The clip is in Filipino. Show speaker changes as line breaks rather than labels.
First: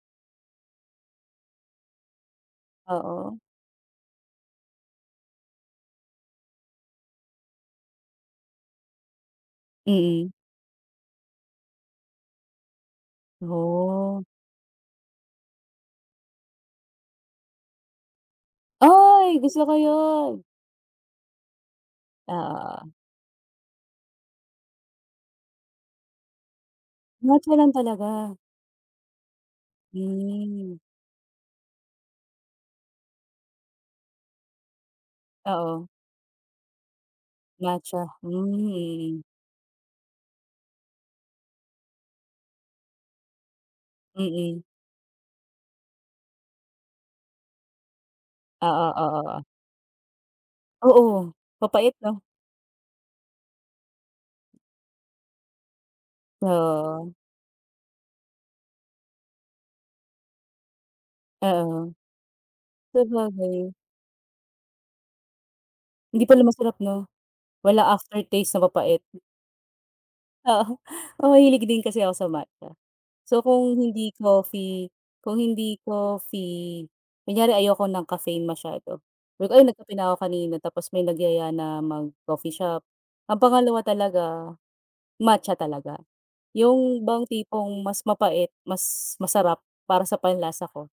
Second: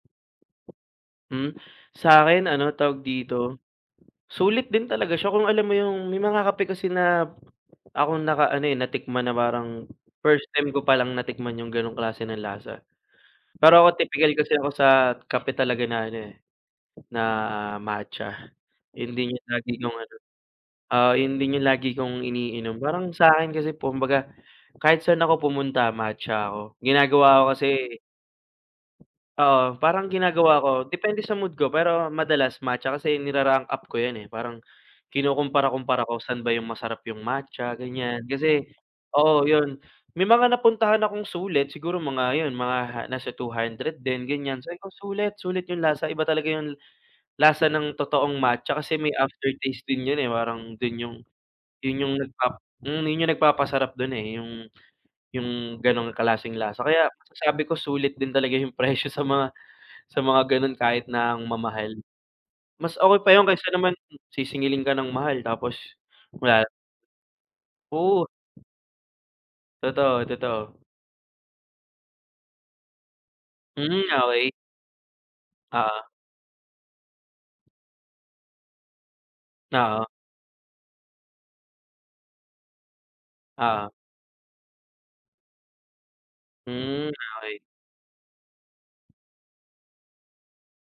Hmm, sa akin ano tawag
Oo.
dito, sulit din talaga siya kung alam mo yung may mga kape kasi na akong naka ano, eh, natikman na parang
Mm.
first time ko pa lang natikman yung ganong klase ng lasa. Pero ako
Oh.
tipikal kasi ako sa kape talaga na ano, eh, na matcha, yun din
Ay,
yung
gusto
lagi
ko
kong ano,
yun.
oo, yun din yung lagi kong
Ah,
iniinom,
oo, oo.
parang sa'kin kasi kumbaga kahit saan ako pumunta matcha ako, ginagawa ko
Matcha lang
kasi
talaga?
Oo, parang ginagawa ko
Hmm.
depende sa mood ko pero madalas matcha kasi nira-rank up ko yan, eh, parang
Oo.
kinukumpara-kumpara ko saan ba yung masarap yung matcha
Matcha,
ganiyan,
hmm,
kasi
yey.
oo yun, may mga napuntahan akong sulit siguro mga yun mga nasa 200 din ganiyan
Mm.
sabi ko, "Sulit, sulit yung lasa," iba talaga yung lasa ng totoong matcha
Oo,
kasi may
oo, oh.
aftertaste din yun, eh, parang dun yung
Oo, mapait
yun yung
no?
nagpap hmm yun yung nagpapasarap dun, eh, yung yung ganong
Oo,
klaseng lasa. Kaya
oh.
masasabi ko, sulit din talaga yung presyo sa mga sa mga ganun kahit na ang
Oo,
mamahal. Mas okey pa yun kaysa
sabagay.
naman sisingilin ka ng mahal, tapos
Hindi pala
wala
masarap no, wala
Oo.
aftertaste na mapait.
Totoo, totoo.
Oo, oo hilig din kasi ako sa matcha. So kung
Hmm,
hindi
okey.
coffee kung hindi
Oo.
coffee kunyari ayoko ng caffeine masyado, sabi ko, "Ay nagkape
Oo.
na ako kanina," tapos may nagyaya na mag coffee shop, ang pangalawa
Oo.
talaga, matcha talaga, yung
Hmm,
bang
okey.
tipong mas mapait, mas masarap, para sa panlasa ko.